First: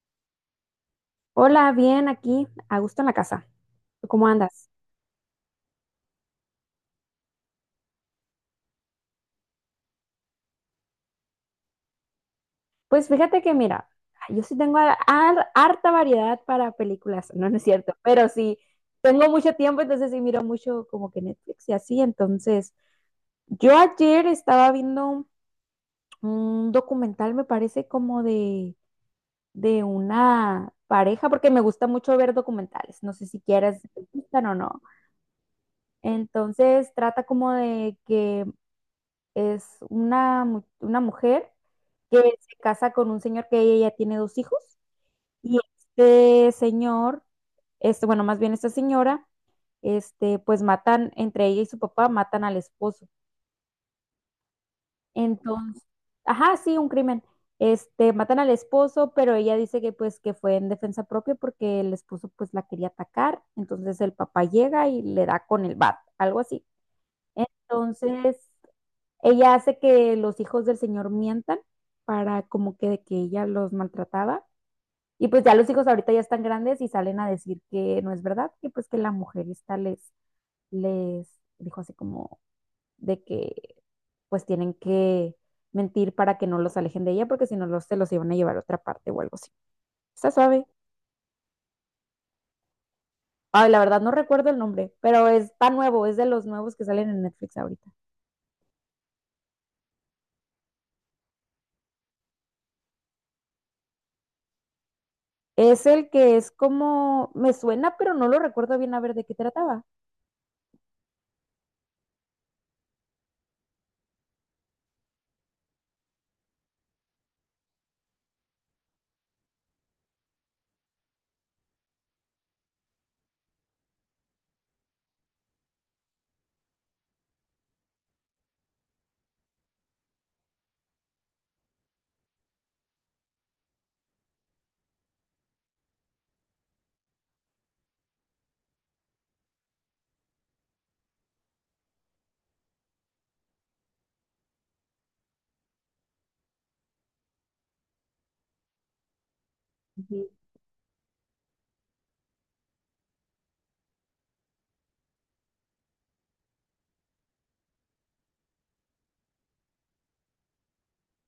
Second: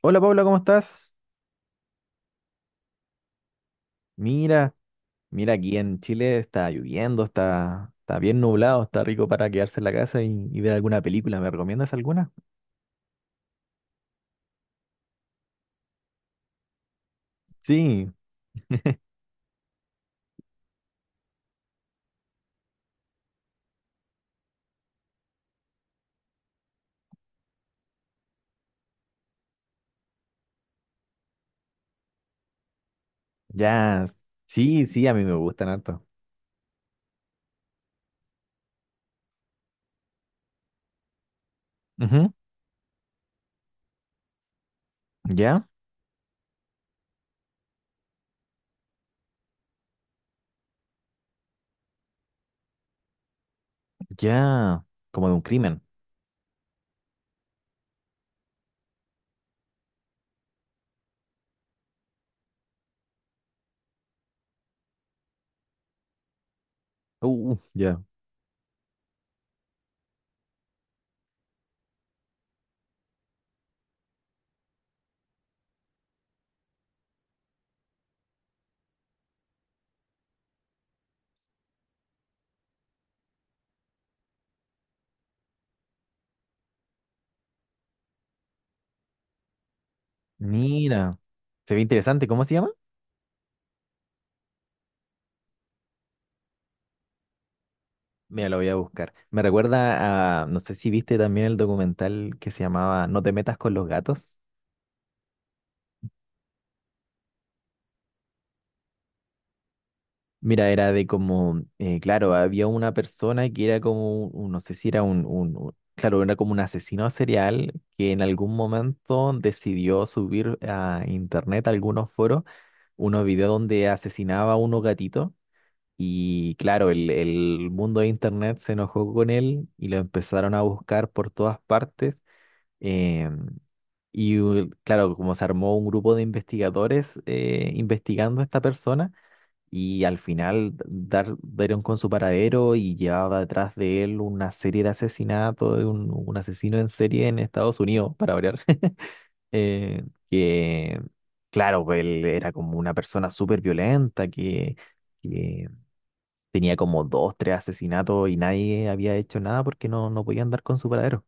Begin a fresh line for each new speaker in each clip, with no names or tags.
Hola, Paula, ¿cómo estás?
Hola, bien, aquí, a gusto en la casa. ¿Tú ¿Cómo andas?
Mira, mira, aquí en Chile está lloviendo, está bien nublado, está rico para quedarse en la casa y ver alguna película. ¿Me recomiendas alguna?
Pues fíjate que mira, yo sí tengo harta variedad para películas, no es cierto,
Sí,
pero sí, tengo mucho tiempo, entonces sí miro mucho como que Netflix y así, entonces yo ayer estaba viendo un documental, me parece como de una pareja, porque me gusta mucho ver documentales, no sé si quieres, te
ya, s-
gustan o no.
sí, sí, a mí me gustan harto.
Entonces trata como de que es una mujer que
Ujú.
se casa con un señor que ella ya tiene dos hijos y
Ya,
este señor, este, bueno, más bien esta señora, este, pues matan, entre ella y su papá, matan al esposo.
ya, como de un
Entonces,
crimen.
ajá, sí, un crimen. Este, matan al esposo, pero ella dice que pues que fue en defensa propia porque el esposo pues la quería atacar, entonces el papá llega y le da con el bat, algo así.
Ya.
Entonces, ella hace que los hijos del señor mientan para como que de que ella los maltrataba. Y pues ya los hijos ahorita ya están grandes y salen a decir que no es verdad, que pues que la mujer esta les, les dijo así como de que pues tienen que mentir para que no los alejen de ella porque si no los, se los iban a llevar a otra parte o algo así. Está suave.
Mira, se ve interesante, ¿cómo se llama?
Ay, la verdad no recuerdo el nombre, pero está nuevo, es de los nuevos que salen en Netflix ahorita.
Mira, lo voy a buscar. Me recuerda a, no sé si viste también el documental que se llamaba No te metas con los gatos.
Es el que es como, me suena, pero no lo recuerdo bien a ver de qué trataba.
Mira, era de como, claro, había una persona que era como, no sé si era claro, era como un asesino serial que en algún momento decidió subir a internet, a algunos foros, unos videos donde asesinaba a unos gatitos y claro, el mundo de internet se enojó con él y lo empezaron a buscar por todas partes. em, claro, como se armó un grupo de investigadores investigando a esta persona y al final dieron con su paradero y llevaba detrás de él una serie de asesinatos, de un asesino en serie en Estados Unidos, para variar. eh,
Ujú.
que claro, pues, él era como una persona súper violenta que tenía como dos, tres asesinatos y nadie había hecho nada porque no podían dar con su paradero.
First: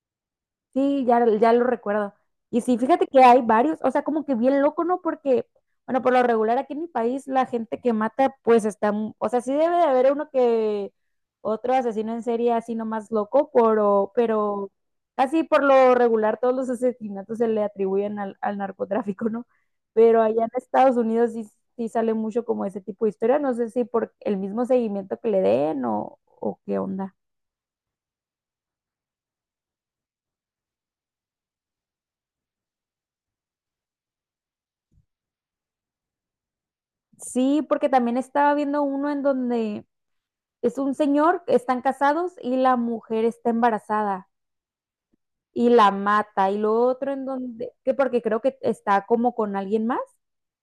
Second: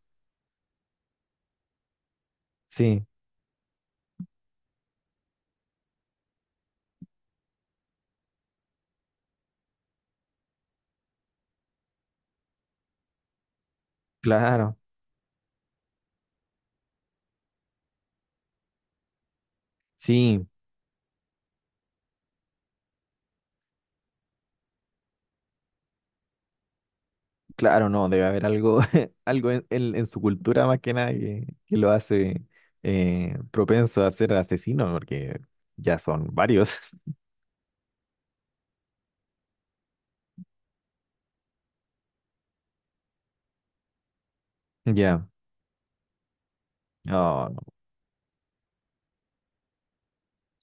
Sí, ya, ya lo recuerdo. Y sí,
Sí,
fíjate que hay varios, o sea, como que bien loco, ¿no? Porque, bueno, por lo regular aquí en mi país la gente que mata, pues está, mu- o sea, sí debe de haber uno que otro asesino en serie así nomás loco, pero
claro,
casi por lo regular todos los asesinatos se le atribuyen al narcotráfico, ¿no? Pero allá
sí.
en Estados Unidos sí, sí sale mucho como ese tipo de historia, no sé si por el mismo seguimiento que le den o qué onda.
Claro, no, debe haber algo, algo en, en su cultura más que nada que lo hace propenso a ser asesino, porque ya son varios.
Sí, porque también estaba viendo uno en donde es un señor, están casados y la mujer está embarazada
Ya,
y la mata y lo otro en
no, no,
donde, que porque creo que está como con alguien más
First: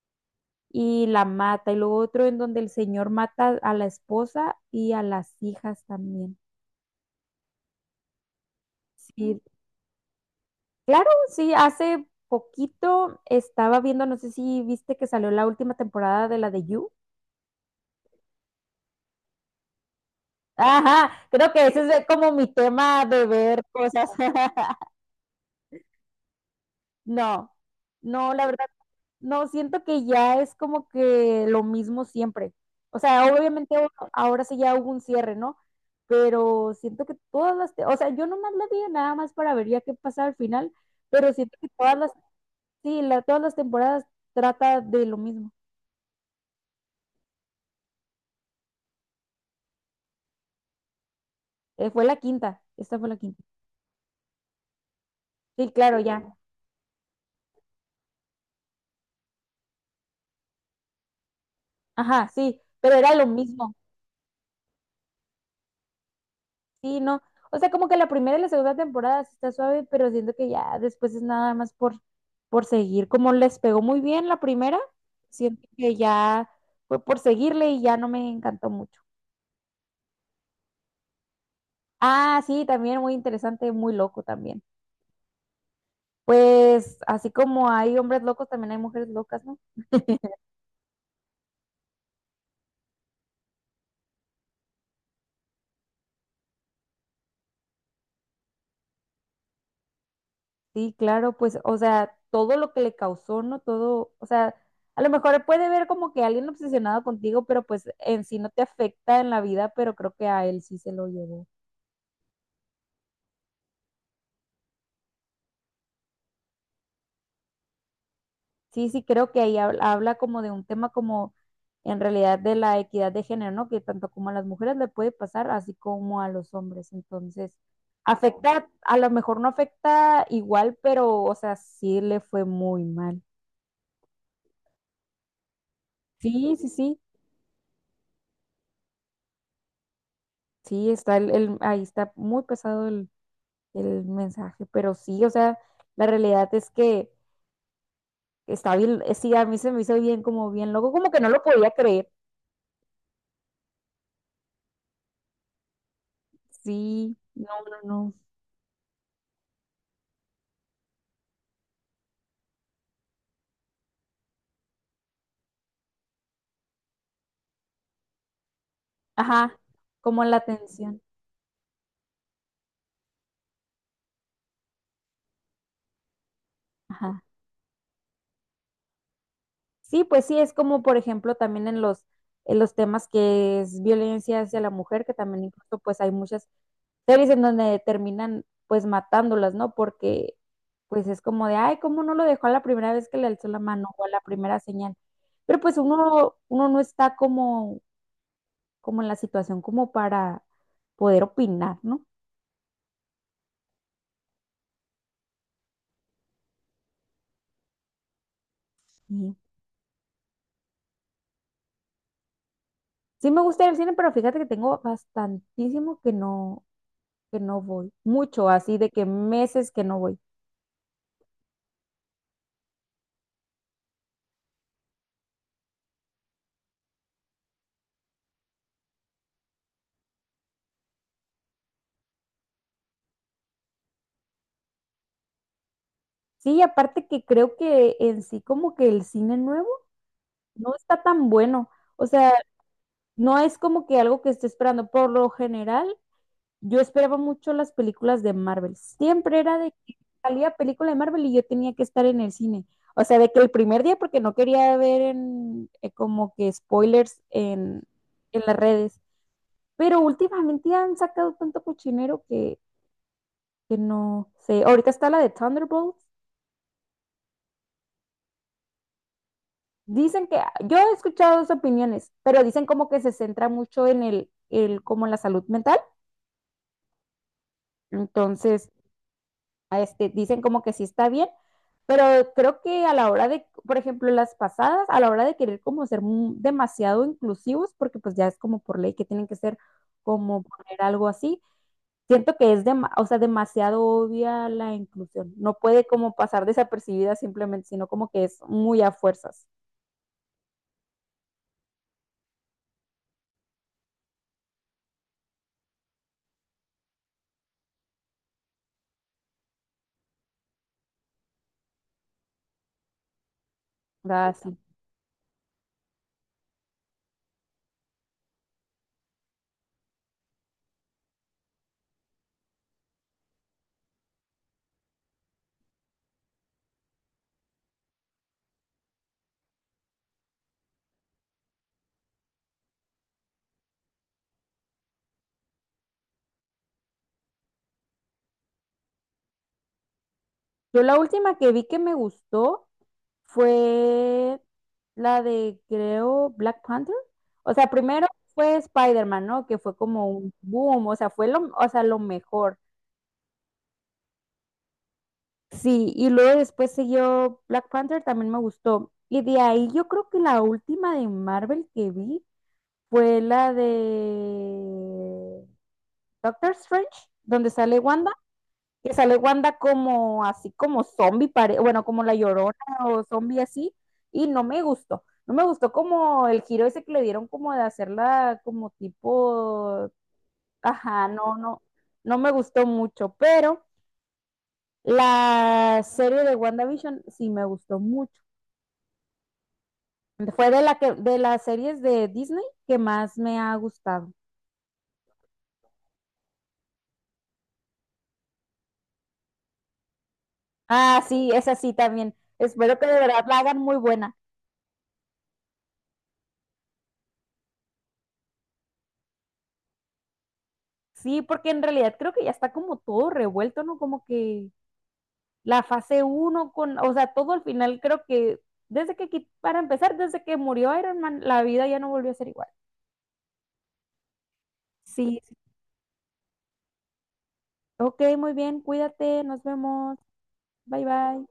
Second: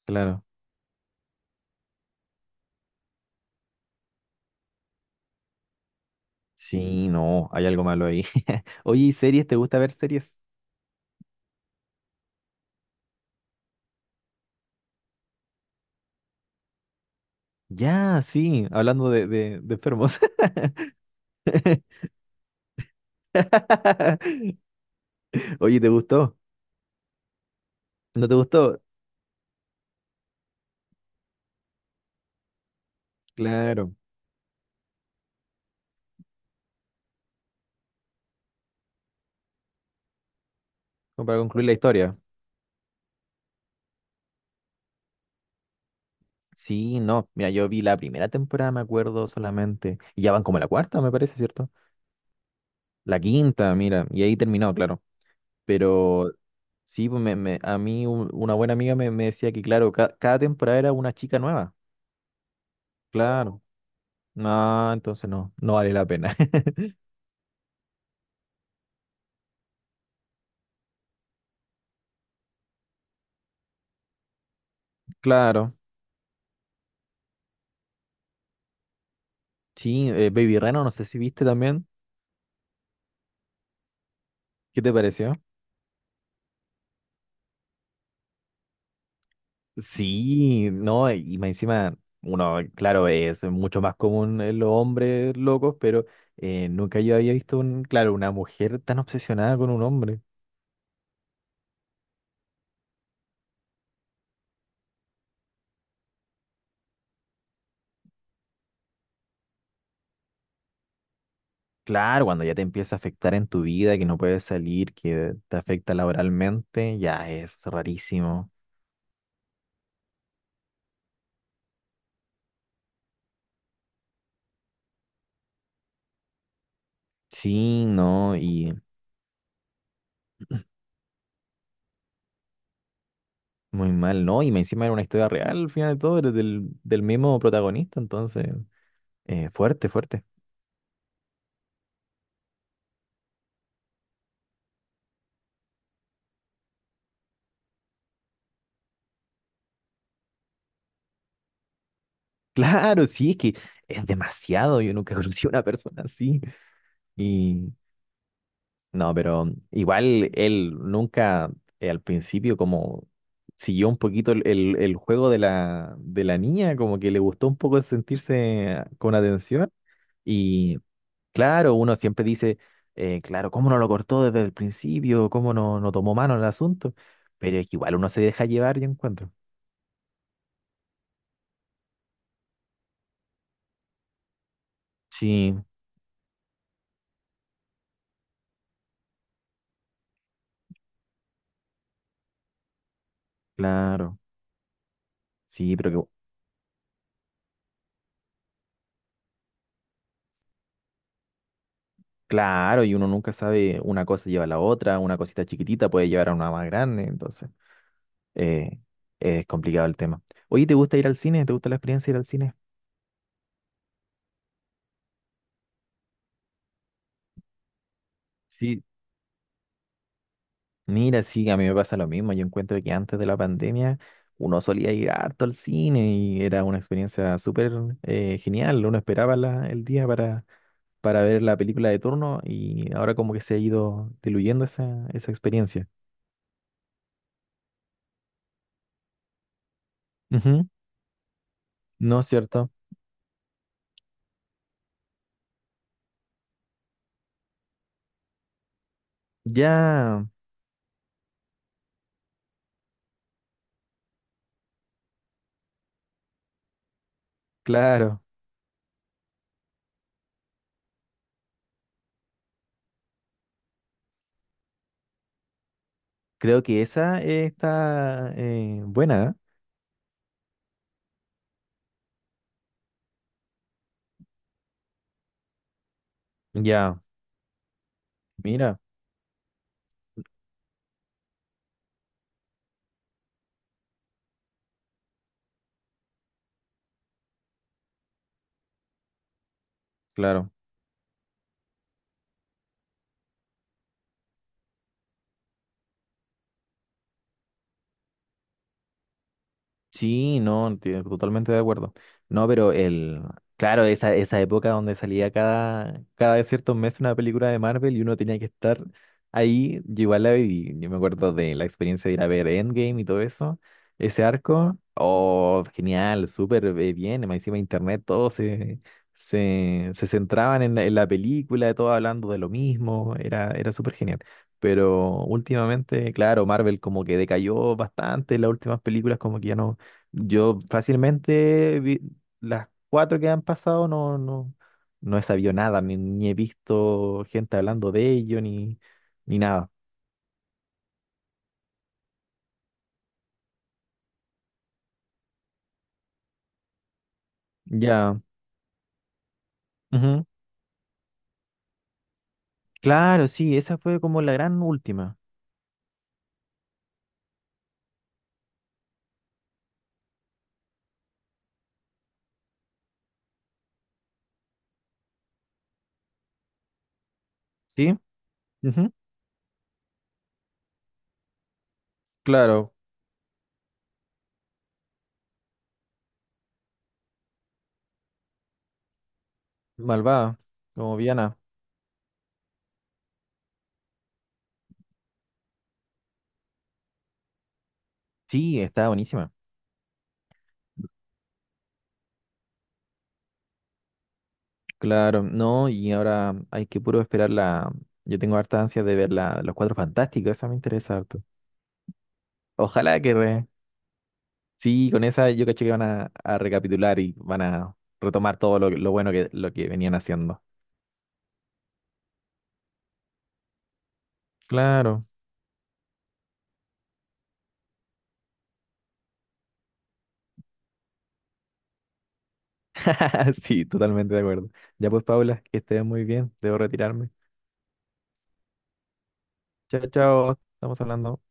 claro.
y la mata y lo otro en donde el señor mata a la esposa y a las hijas también.
Sí, no, hay algo malo ahí. Oye, ¿y
Sí,
series? ¿Te gusta ver series?
claro, sí, hace poquito estaba viendo, no sé si viste que salió la última temporada de la de You.
Ya, sí, hablando de enfermos.
Ajá, creo que ese es como mi tema de ver cosas.
Oye, ¿te gustó?
No,
¿No
no,
te
la verdad
gustó?
no, siento que ya es como que lo mismo siempre. O sea, obviamente
Claro,
ahora sí ya hubo un cierre, ¿no? Pero siento que todas las, o sea, yo nomás la vi nada más para ver ya qué pasa al final,
como
pero
para
siento
concluir
que
la
todas las,
historia.
sí, todas las temporadas trata de lo mismo.
Sí, no. Mira, yo vi la primera temporada, me acuerdo solamente. Y ya van como la cuarta, me parece, ¿cierto?
Fue la quinta, esta fue la
La
quinta.
quinta, mira. Y ahí terminó, claro.
Sí, claro,
Pero
ya.
sí, pues a mí una buena amiga me decía que, claro, cada temporada era una chica nueva.
Ajá, sí, pero era lo
Claro.
mismo.
No, entonces no vale la pena.
Sí, no. O sea, como que la primera y la segunda temporada sí está suave, pero siento que ya después es nada más por seguir. Como les pegó muy bien la primera, siento
Claro.
que ya fue por seguirle y ya no me encantó mucho.
Sí, Baby Reno, no sé si viste también.
Ah, sí, también muy interesante, muy loco también.
¿Qué te pareció?
Pues así como hay hombres locos, también hay mujeres locas, ¿no?
Sí, no, y más encima, uno, claro, es mucho más común en los hombres locos, pero nunca yo había visto un, claro, una mujer tan obsesionada con un hombre.
Sí, claro, pues, o sea, todo lo que le causó, ¿no? Todo, o sea, a lo mejor puede ver como que alguien obsesionado contigo, pero pues en sí no te afecta en la vida, pero creo que a él sí se lo llevó.
Claro, cuando ya te empieza a afectar en tu vida, que no puedes salir, que te afecta laboralmente, ya es rarísimo.
Sí, sí, creo que ahí habla, habla como de un tema como en realidad de la equidad de género, ¿no? Que tanto como a las mujeres le puede pasar, así como a los hombres. Entonces,
Sí, no,
afecta,
y
a lo mejor no afecta igual, pero, o sea, sí le fue muy mal.
muy mal, ¿no? Y más encima era una historia real al final de todo, era
Sí, sí, sí,
del mismo protagonista, entonces, fuerte, fuerte.
sí, está ahí está muy pesado el mensaje, pero sí, o sea, la realidad es que está bien, sí, a mí se me hizo bien, como bien loco, como que no lo podía creer.
Claro, sí, es que es demasiado, yo nunca conocí a una persona así.
Sí, no,
Y
no, no.
no, pero igual él nunca al principio como siguió un poquito el juego de la niña, como que le gustó un poco sentirse con
Ajá,
atención.
como la
Y
atención.
claro, uno siempre dice, claro, ¿cómo no lo cortó desde el principio? ¿Cómo no tomó mano en el asunto?
Ajá.
Pero es que igual uno se deja llevar, yo encuentro.
Sí, pues sí, es como por ejemplo también en los temas que es violencia hacia la mujer, que también
Sí,
incluso pues hay muchas series en donde terminan pues matándolas, ¿no? Porque pues es como de, ay, ¿cómo no lo dejó a la primera vez que le alzó la mano o a
claro,
la primera señal? Pero
sí,
pues uno, uno no está como, como en la situación como para poder opinar, ¿no?
claro, y uno nunca sabe, una cosa lleva a la otra, una cosita chiquitita puede llevar a una más grande, entonces. eh,
Sí.
es complicado el tema. Oye, ¿te gusta ir al cine? ¿Te gusta la experiencia de ir al cine?
Sí me gusta ir al cine, pero fíjate que tengo bastantísimo que no voy, mucho así
Sí,
de que meses que no voy.
mira, sí, a mí me pasa lo mismo. Yo encuentro que antes de la pandemia uno solía ir harto al cine y era una experiencia súper genial. Uno esperaba el día para ver la película de turno y ahora como que se ha ido diluyendo esa experiencia.
Sí, aparte que creo que en sí como que el cine nuevo
Ujú.
no está tan bueno. O
No es
sea,
cierto.
no es como que algo que esté esperando. Por lo general, yo esperaba mucho las películas de Marvel. Siempre era de que
Ya,
salía película de Marvel y yo tenía que estar en el cine. O sea, de que el primer día, porque no quería ver en, como que spoilers
claro.
en las redes. Pero últimamente han sacado tanto cochinero que no sé. Ahorita está la de Thunderbolts.
Creo que esa está buena.
Dicen que, yo he escuchado dos opiniones, pero dicen como que se centra mucho en el como en la salud mental.
¿Eh? Ya,
Entonces,
mira,
a este, dicen como que sí está bien, pero creo que a la hora de, por ejemplo, las pasadas, a la hora de querer como ser demasiado inclusivos, porque pues ya es como por ley que tienen que ser como
claro.
poner algo así, siento que es o sea, demasiado obvia la inclusión. No puede como pasar desapercibida simplemente, sino como que es muy a fuerzas,
Sí, no, totalmente de acuerdo. No, pero el, claro, esa época donde salía cada ciertos meses una película de Marvel y uno tenía que estar ahí, yo igual la viví. Yo me acuerdo de la experiencia de ir a ver Endgame y todo eso, ese
¿verdad? Así
arco, oh, genial, súper bien, más encima internet, se centraban en la película, todos hablando de lo mismo, era súper genial. Pero últimamente, claro, Marvel como que decayó bastante, las últimas películas como que ya no yo fácilmente vi- las cuatro que han pasado no he sabido nada, ni he visto gente hablando de ello, ni nada.
yo la última que vi que me gustó fue la de, creo, Black Panther. O sea, primero
Ya.
fue Spider-Man, ¿no? Que fue como
Ujú.
un boom, o sea, fue lo, o sea, lo mejor.
Claro, sí, esa fue como la gran última.
Sí, y luego después siguió Black Panther, también me gustó. Y de ahí yo creo que la última de Marvel que vi fue la de Doctor Strange, donde sale
¿Sí?
Wanda.
Ujú.
Que sale Wanda como así como zombie, bueno, como la Llorona
Claro,
o zombie así, y no me gustó. No me gustó como el giro ese que le dieron como de hacerla como tipo,
malvada, como
ajá, no,
Viana.
no, no me gustó mucho, pero la serie de WandaVision sí me gustó mucho.
Sí, está buenísima.
Fue de la que, de las series de Disney que más me ha gustado.
Claro, no, y ahora hay que puro esperar la... Yo tengo harta ansia de ver los cuatro fantásticos, esa me interesa
Ah,
harto.
sí, esa sí también. Espero que de
Ojalá que,
verdad la
re-
hagan muy buena.
sí, con esa yo caché que van a recapitular y van a retomar todo lo bueno que, lo que venían haciendo.
Sí, porque en realidad creo que ya está como todo revuelto, ¿no? Como que
Claro.
la fase uno con, o sea, todo al final creo que desde que, para empezar, desde que murió Iron Man, la vida ya no volvió a ser igual.
Sí, totalmente de acuerdo. Ya pues,
Sí, sí.
Paula, que estés muy bien. Debo retirarme.
Ok, muy bien, cuídate, nos
Chao,
vemos,
chao. Estamos
bye
hablando.
bye.